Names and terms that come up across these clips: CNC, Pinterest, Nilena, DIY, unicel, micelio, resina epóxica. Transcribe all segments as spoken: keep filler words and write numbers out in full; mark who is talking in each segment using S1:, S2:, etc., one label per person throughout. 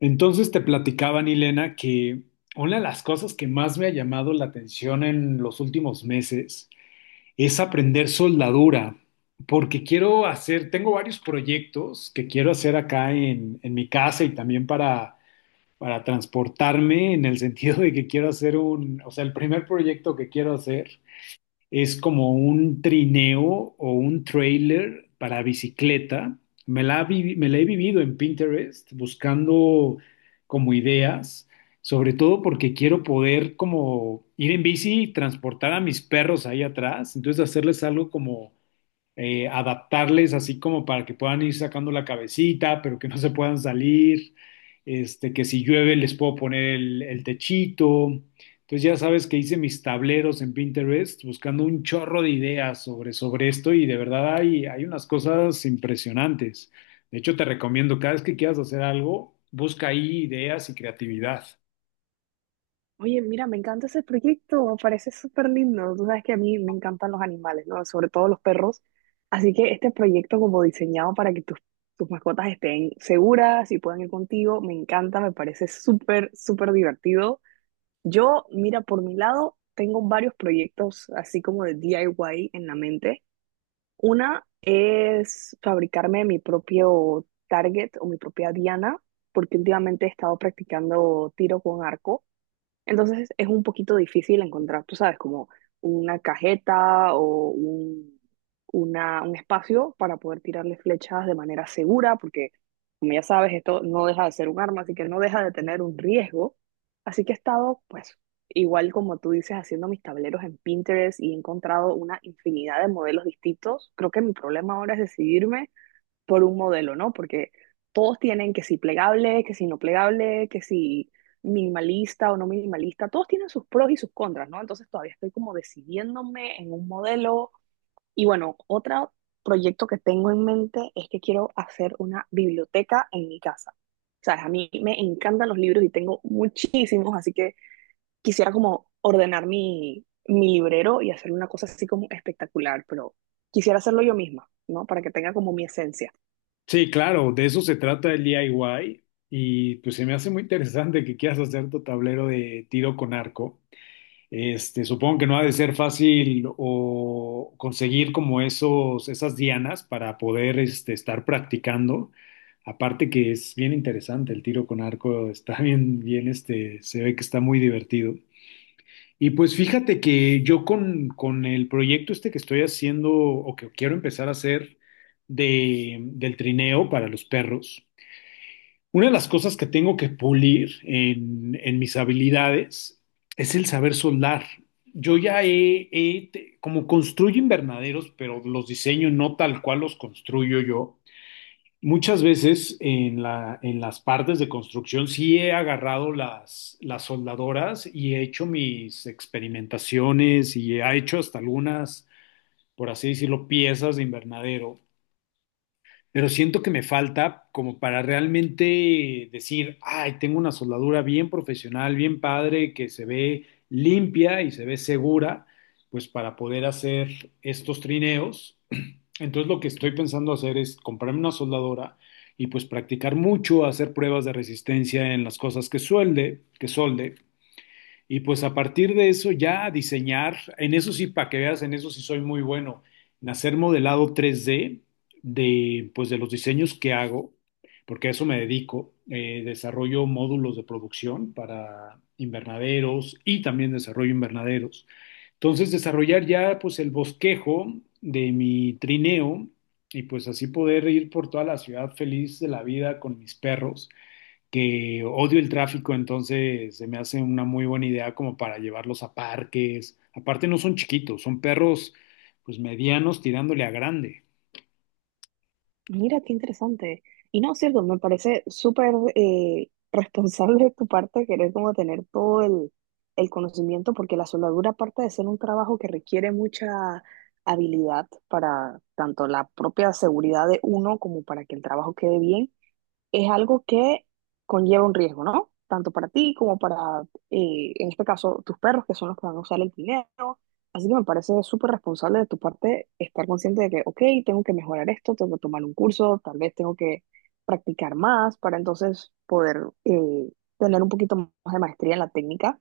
S1: Entonces te platicaba Nilena que una de las cosas que más me ha llamado la atención en los últimos meses es aprender soldadura, porque quiero hacer, tengo varios proyectos que quiero hacer acá en, en mi casa y también para, para transportarme, en el sentido de que quiero hacer un, o sea, el primer proyecto que quiero hacer. Es como un trineo o un trailer para bicicleta. Me la, vi- me la he vivido en Pinterest buscando como ideas, sobre todo porque quiero poder como ir en bici y transportar a mis perros ahí atrás, entonces hacerles algo como eh, adaptarles así como para que puedan ir sacando la cabecita, pero que no se puedan salir, este, que si llueve les puedo poner el, el techito. Entonces ya sabes que hice mis tableros en Pinterest buscando un chorro de ideas sobre, sobre esto y de verdad hay, hay unas cosas impresionantes. De hecho, te recomiendo, cada vez que quieras hacer algo, busca ahí ideas y creatividad.
S2: Oye, mira, me encanta ese proyecto, me parece súper lindo. Tú sabes que a mí me encantan los animales, ¿no? Sobre todo los perros. Así que este proyecto como diseñado para que tus, tus mascotas estén seguras y puedan ir contigo, me encanta, me parece súper, súper divertido. Yo, mira, por mi lado, tengo varios proyectos así como de D I Y en la mente. Una es fabricarme mi propio target o mi propia diana, porque últimamente he estado practicando tiro con arco. Entonces es un poquito difícil encontrar, tú sabes, como una cajeta o un, una- un espacio para poder tirarle flechas de manera segura, porque como ya sabes, esto no deja de ser un arma, así que no deja de tener un riesgo. Así que he estado, pues, igual como tú dices, haciendo mis tableros en Pinterest y he encontrado una infinidad de modelos distintos. Creo que mi problema ahora es decidirme por un modelo, ¿no? Porque todos tienen que si plegable, que si no plegable, que si minimalista o no minimalista, todos tienen sus pros y sus contras, ¿no? Entonces todavía estoy como decidiéndome en un modelo. Y bueno, otro proyecto que tengo en mente es que quiero hacer una biblioteca en mi casa. Sabes, a mí me encantan los libros y tengo muchísimos, así que quisiera como ordenar mi, mi librero y hacer una cosa así como espectacular, pero quisiera hacerlo yo misma, ¿no? Para que tenga como mi esencia.
S1: Sí, claro, de eso se trata el DIY y y pues se me hace muy interesante que quieras hacer tu tablero de tiro con arco. Este, supongo que no ha de ser fácil o conseguir como esos, esas dianas para poder este, estar practicando. Aparte que es bien interesante el tiro con arco, está bien, bien, este, se ve que está muy divertido. Y pues fíjate que yo con, con el proyecto este que estoy haciendo o que quiero empezar a hacer de, del trineo para los perros, una de las cosas que tengo que pulir en, en mis habilidades es el saber soldar. Yo ya he, he- te- como construyo invernaderos, pero los diseño no tal cual los construyo yo. Muchas veces en la, en las partes de construcción sí he agarrado las, las soldadoras y he hecho mis experimentaciones y he hecho hasta algunas, por así decirlo, piezas de invernadero, pero siento que me falta como para realmente decir, ay, tengo una soldadura bien profesional, bien padre, que se ve limpia y se ve segura, pues para poder hacer estos trineos. Entonces lo que estoy pensando hacer es comprarme una soldadora y pues practicar mucho, hacer pruebas de resistencia en las cosas que suelde, que solde, y pues a partir de eso ya diseñar, en eso sí, para que veas, en eso sí soy muy bueno, en hacer modelado tres D de, pues de los diseños que hago, porque a eso me dedico. Eh, desarrollo módulos de producción para invernaderos y también desarrollo invernaderos. Entonces, desarrollar ya pues el bosquejo de mi trineo y pues así poder ir por toda la ciudad feliz de la vida con mis perros, que odio el tráfico, entonces se me hace una muy buena idea como para llevarlos a parques. Aparte no son chiquitos, son perros pues medianos tirándole a grande.
S2: Mira, qué interesante. Y no, cierto, me parece súper eh, responsable de tu parte querer como tener todo el, el conocimiento, porque la soldadura, aparte de ser un trabajo que requiere mucha habilidad para tanto la propia seguridad de uno como para que el trabajo quede bien, es algo que conlleva un riesgo, ¿no? Tanto para ti como para, eh, en este caso, tus perros, que son los que van a usar el dinero. Así que me parece súper responsable de tu parte estar consciente de que, ok, tengo que mejorar esto, tengo que tomar un curso, tal vez tengo que practicar más para entonces poder eh, tener un poquito más de maestría en la técnica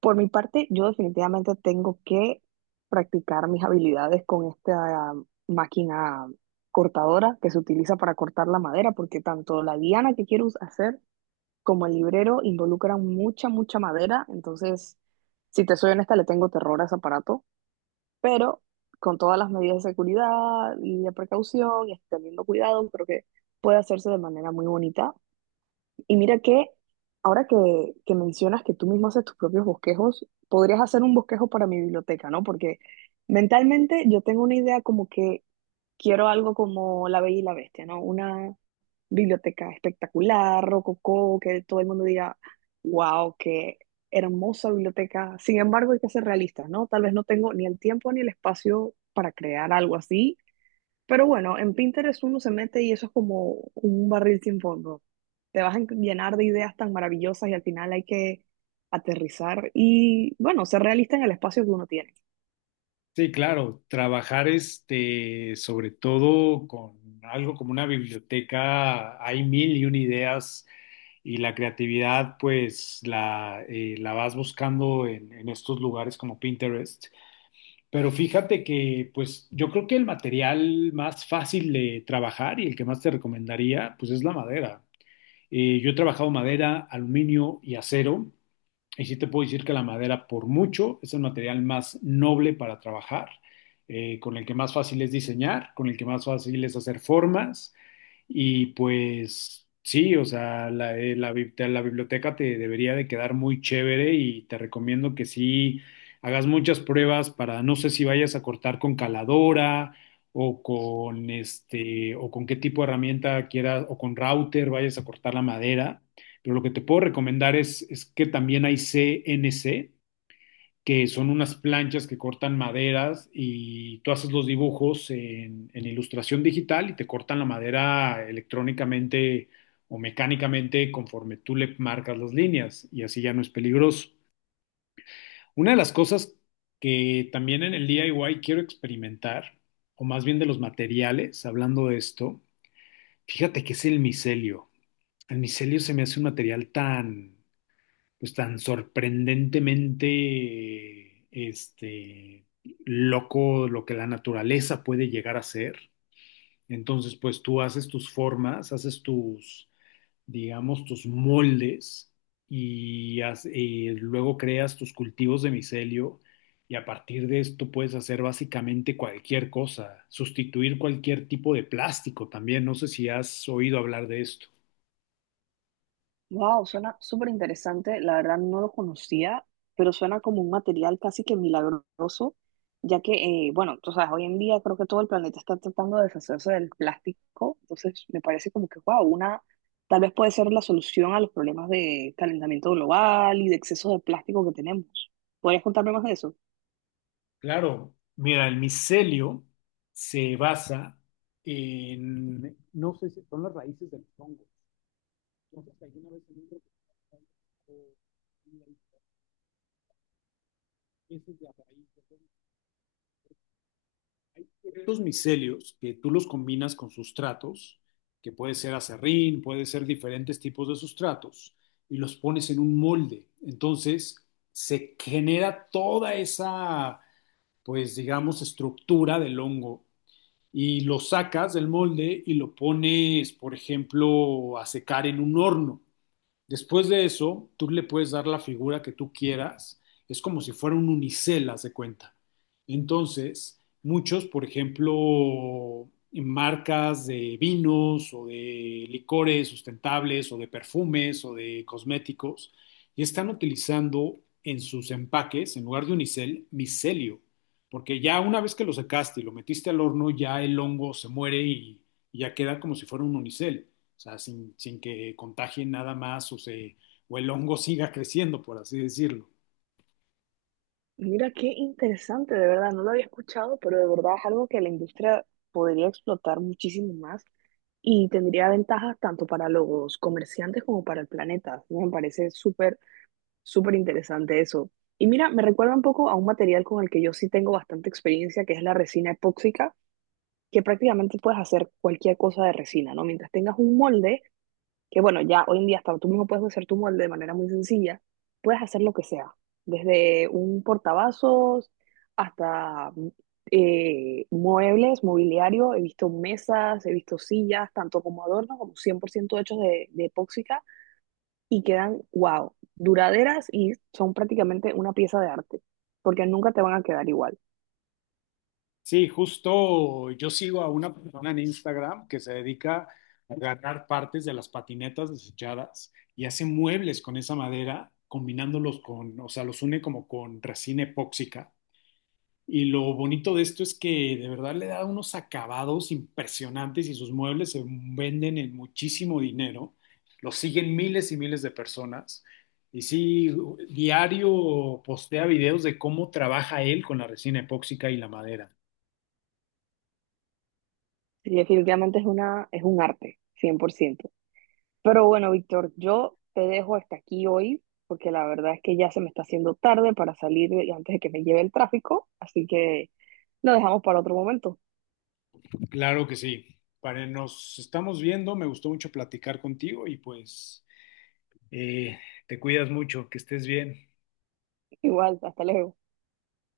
S2: por mi parte. Yo definitivamente tengo que practicar mis habilidades con esta máquina cortadora que se utiliza para cortar la madera, porque tanto la diana que quiero us- hacer como el librero involucran mucha, mucha madera. Entonces, si te soy honesta, le tengo terror a ese aparato, pero con todas las medidas de seguridad y de precaución y teniendo cuidado, creo que puede hacerse de manera muy bonita. Y mira que ahora que, que mencionas que tú mismo haces tus propios bosquejos, podrías hacer un bosquejo para mi biblioteca, ¿no? Porque mentalmente yo tengo una idea como que quiero algo como La Bella y la Bestia, ¿no? Una biblioteca espectacular, rococó, que todo el mundo diga, wow, qué hermosa biblioteca. Sin embargo, hay que ser realistas, ¿no? Tal vez no tengo ni el tiempo ni el espacio para crear algo así, pero bueno, en Pinterest uno se mete y eso es como un barril sin fondo. Te vas a en- llenar de ideas tan maravillosas y al final hay que aterrizar y, bueno, ser realista en el espacio que uno tiene.
S1: Sí, claro, trabajar este, sobre todo con algo como una biblioteca, hay mil y una ideas y la creatividad pues la, eh, la vas buscando en, en estos lugares como Pinterest. Pero fíjate que, pues, yo creo que el material más fácil de trabajar y el que más te recomendaría, pues, es la madera. Eh, yo he trabajado madera, aluminio y acero, y sí te puedo decir que la madera, por mucho, es el material más noble para trabajar, eh, con el que más fácil es diseñar, con el que más fácil es hacer formas. Y pues sí, o sea, la, eh, la bib- la biblioteca te debería de quedar muy chévere y te recomiendo que sí hagas muchas pruebas para, no sé si vayas a cortar con caladora o con este, o con qué tipo de herramienta quieras, o con router vayas a cortar la madera. Pero lo que te puedo recomendar es, es que también hay C N C, que son unas planchas que cortan maderas y tú haces los dibujos en, en ilustración digital y te cortan la madera electrónicamente o mecánicamente conforme tú le marcas las líneas y así ya no es peligroso. Una de las cosas que también en el D I Y quiero experimentar, o más bien de los materiales, hablando de esto, fíjate que es el micelio. El micelio se me hace un material tan, pues tan sorprendentemente este, loco lo que la naturaleza puede llegar a ser. Entonces, pues tú haces tus formas, haces tus, digamos, tus moldes y, haz- y luego creas tus cultivos de micelio y a partir de esto puedes hacer básicamente cualquier cosa, sustituir cualquier tipo de plástico también. No sé si has oído hablar de esto.
S2: Wow, suena súper interesante. La verdad no lo conocía, pero suena como un material casi que milagroso, ya que, eh, bueno, tú sabes, hoy en día creo que todo el planeta está tratando de deshacerse del plástico, entonces me parece como que, wow, una, tal vez puede ser la solución a los problemas de calentamiento global y de exceso de plástico que tenemos. ¿Podrías contarme más de eso?
S1: Claro, mira, el micelio se basa en, no sé si son las raíces de los hongos. No sé si alguna vez en un documental o en las, la raíz de los hongos. Estos micelios que tú los combinas con sustratos, que puede ser acerrín, puede ser diferentes tipos de sustratos, y los pones en un molde. Entonces se genera toda esa, pues digamos, estructura del hongo y lo sacas del molde y lo pones, por ejemplo, a secar en un horno. Después de eso, tú le puedes dar la figura que tú quieras. Es como si fuera un unicel, haz de cuenta. Entonces, muchos, por ejemplo, marcas de vinos o de licores sustentables o de perfumes o de cosméticos, y están utilizando en sus empaques, en lugar de unicel, micelio. Porque ya una vez que lo secaste y lo metiste al horno, ya el hongo se muere y, y ya queda como si fuera un unicel. O sea, sin, sin que contagien nada más o, se, o el hongo siga creciendo, por así decirlo.
S2: Mira, qué interesante, de verdad, no lo había escuchado, pero de verdad es algo que la industria podría explotar muchísimo más, y tendría ventajas tanto para los comerciantes como para el planeta. Me parece súper, súper interesante eso. Y mira, me recuerda un poco a un material con el que yo sí tengo bastante experiencia, que es la resina epóxica, que prácticamente puedes hacer cualquier cosa de resina, ¿no? Mientras tengas un molde, que bueno, ya hoy en día hasta tú mismo puedes hacer tu molde de manera muy sencilla, puedes hacer lo que sea, desde un portavasos hasta eh, muebles, mobiliario, he visto mesas, he visto sillas, tanto como adornos como cien por ciento hechos de, de epóxica y quedan, wow, duraderas y son prácticamente una pieza de arte, porque nunca te van a quedar igual.
S1: Sí, justo yo sigo a una persona en Instagram que se dedica a agarrar partes de las patinetas desechadas y hace muebles con esa madera, combinándolos con, o sea, los une como con resina epóxica. Y lo bonito de esto es que de verdad le da unos acabados impresionantes y sus muebles se venden en muchísimo dinero. Lo siguen miles y miles de personas. Y sí, diario postea videos de cómo trabaja él con la resina epóxica y la madera.
S2: Y definitivamente es una, es un arte, cien por ciento. Pero bueno, Víctor, yo te dejo hasta aquí hoy, porque la verdad es que ya se me está haciendo tarde para salir antes de que me lleve el tráfico, así que lo dejamos para otro momento.
S1: Claro que sí. Para, nos estamos viendo. Me gustó mucho platicar contigo y pues eh, te cuidas mucho, que estés bien.
S2: Igual, hasta luego.